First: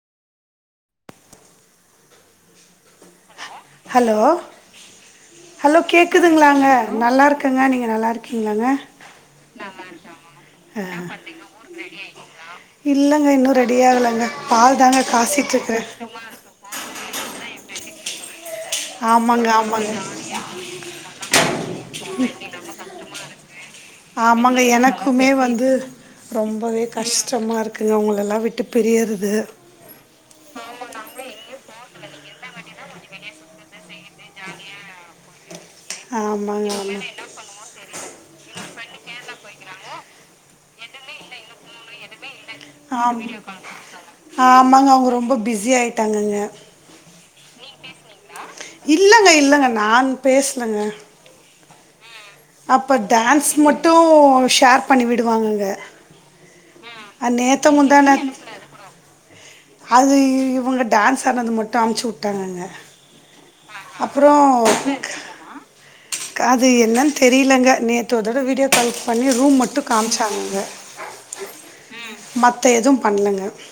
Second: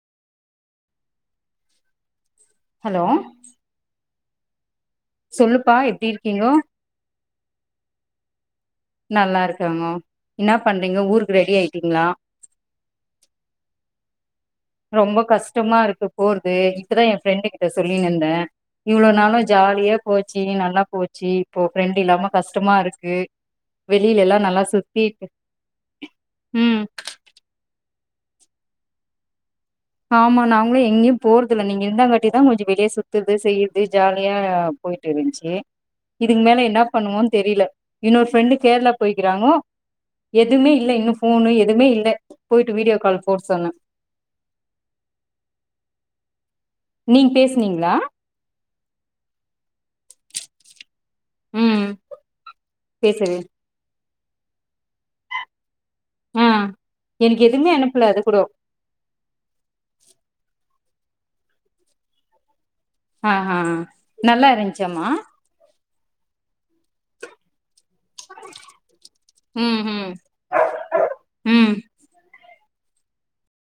hello hello சொல்லுப்பா hello எப்டி இருக்கீங்கோ கேக்குதுங்களாங்க நல்லா இருக்கங்க நீங்க நல்லா இருக்க க்கீங்கள நல்லா இருக்காங்க என்ன ஆ பண்றீங்க ஊருக்கு ரெடி ஆயிட்டீங்களா இல்லைங்க இன்னும் ரெடி ஆகலைங்க பால் தாங்க ரொம்ப கஷ்டமா காய்ச்சிட்ருக்குறேன் இருக்கு போறது இப்பதா என் ஃப்ரெண்டு சொல்லிந்தே இவ்வளவு நாளும் ஆமாங்க ஆமாங்க ஜாலியா போச்சு நல்லா போச்சு இப்போ ஃப்ரெண்ட் இல்லாம கஷ்டமா இருக்கு வெளில எல்லா ஆமாங்க நல்லா சுத்திட் எனக்குமே வந்து உம் எல்லா விட்டு பிரியரது ஆமா நாங்களு எங்கையு போற்தில்ல நீங்க இருந்தாங்கட்டி தா கொஞ்சம் வெளியே சுத்துறது செய்யறது ஜாலியா போயிட்டு இருந்துச்சு இதுக்கு மேல ஆமாங்க என்ன ஆமா பண்ணுவோனு தெரியல இன்னொரு ஃப்ரெண்ட் கேரளா போய்க்கிறாங்கோ எதுமே இல்ல இன்னு ஃபோனு எதுமே இல்ல போயிட்டு வீடியோ ஆம் கால் போட சொன்னா ஆ ஆமாங்க அவங்க ரொம்ப பிஸி ஆயிட்டாங்கங்க நீங் பேசுனீங்களா இல்லங்க இல்லங்க நான் பேசலங்க ம் அப்ப பேசவே டான்ஸ் மட்டு கோ ஷேர் பண்ணி விடுவாங்கங்க ஆ எனக்கு எதுமே அனுப்பல நேத்தமுந்தான அதுகூட அது இவங்க டான்ஸ் ஆட்னது மட்டும் அமைச்சு விட்டாங்கங்க ஆஹா நல்லா இருந்துச்சாம்மா காது அது என்னன்னு தெரியலங்க நேத்து ஒரு தடவ வீடியோ கால் பண்ணி ரூம் ம் மட்டும் ம் காமிச்சாங்கங்க ம் மத்த எதுவும் பண்லங்க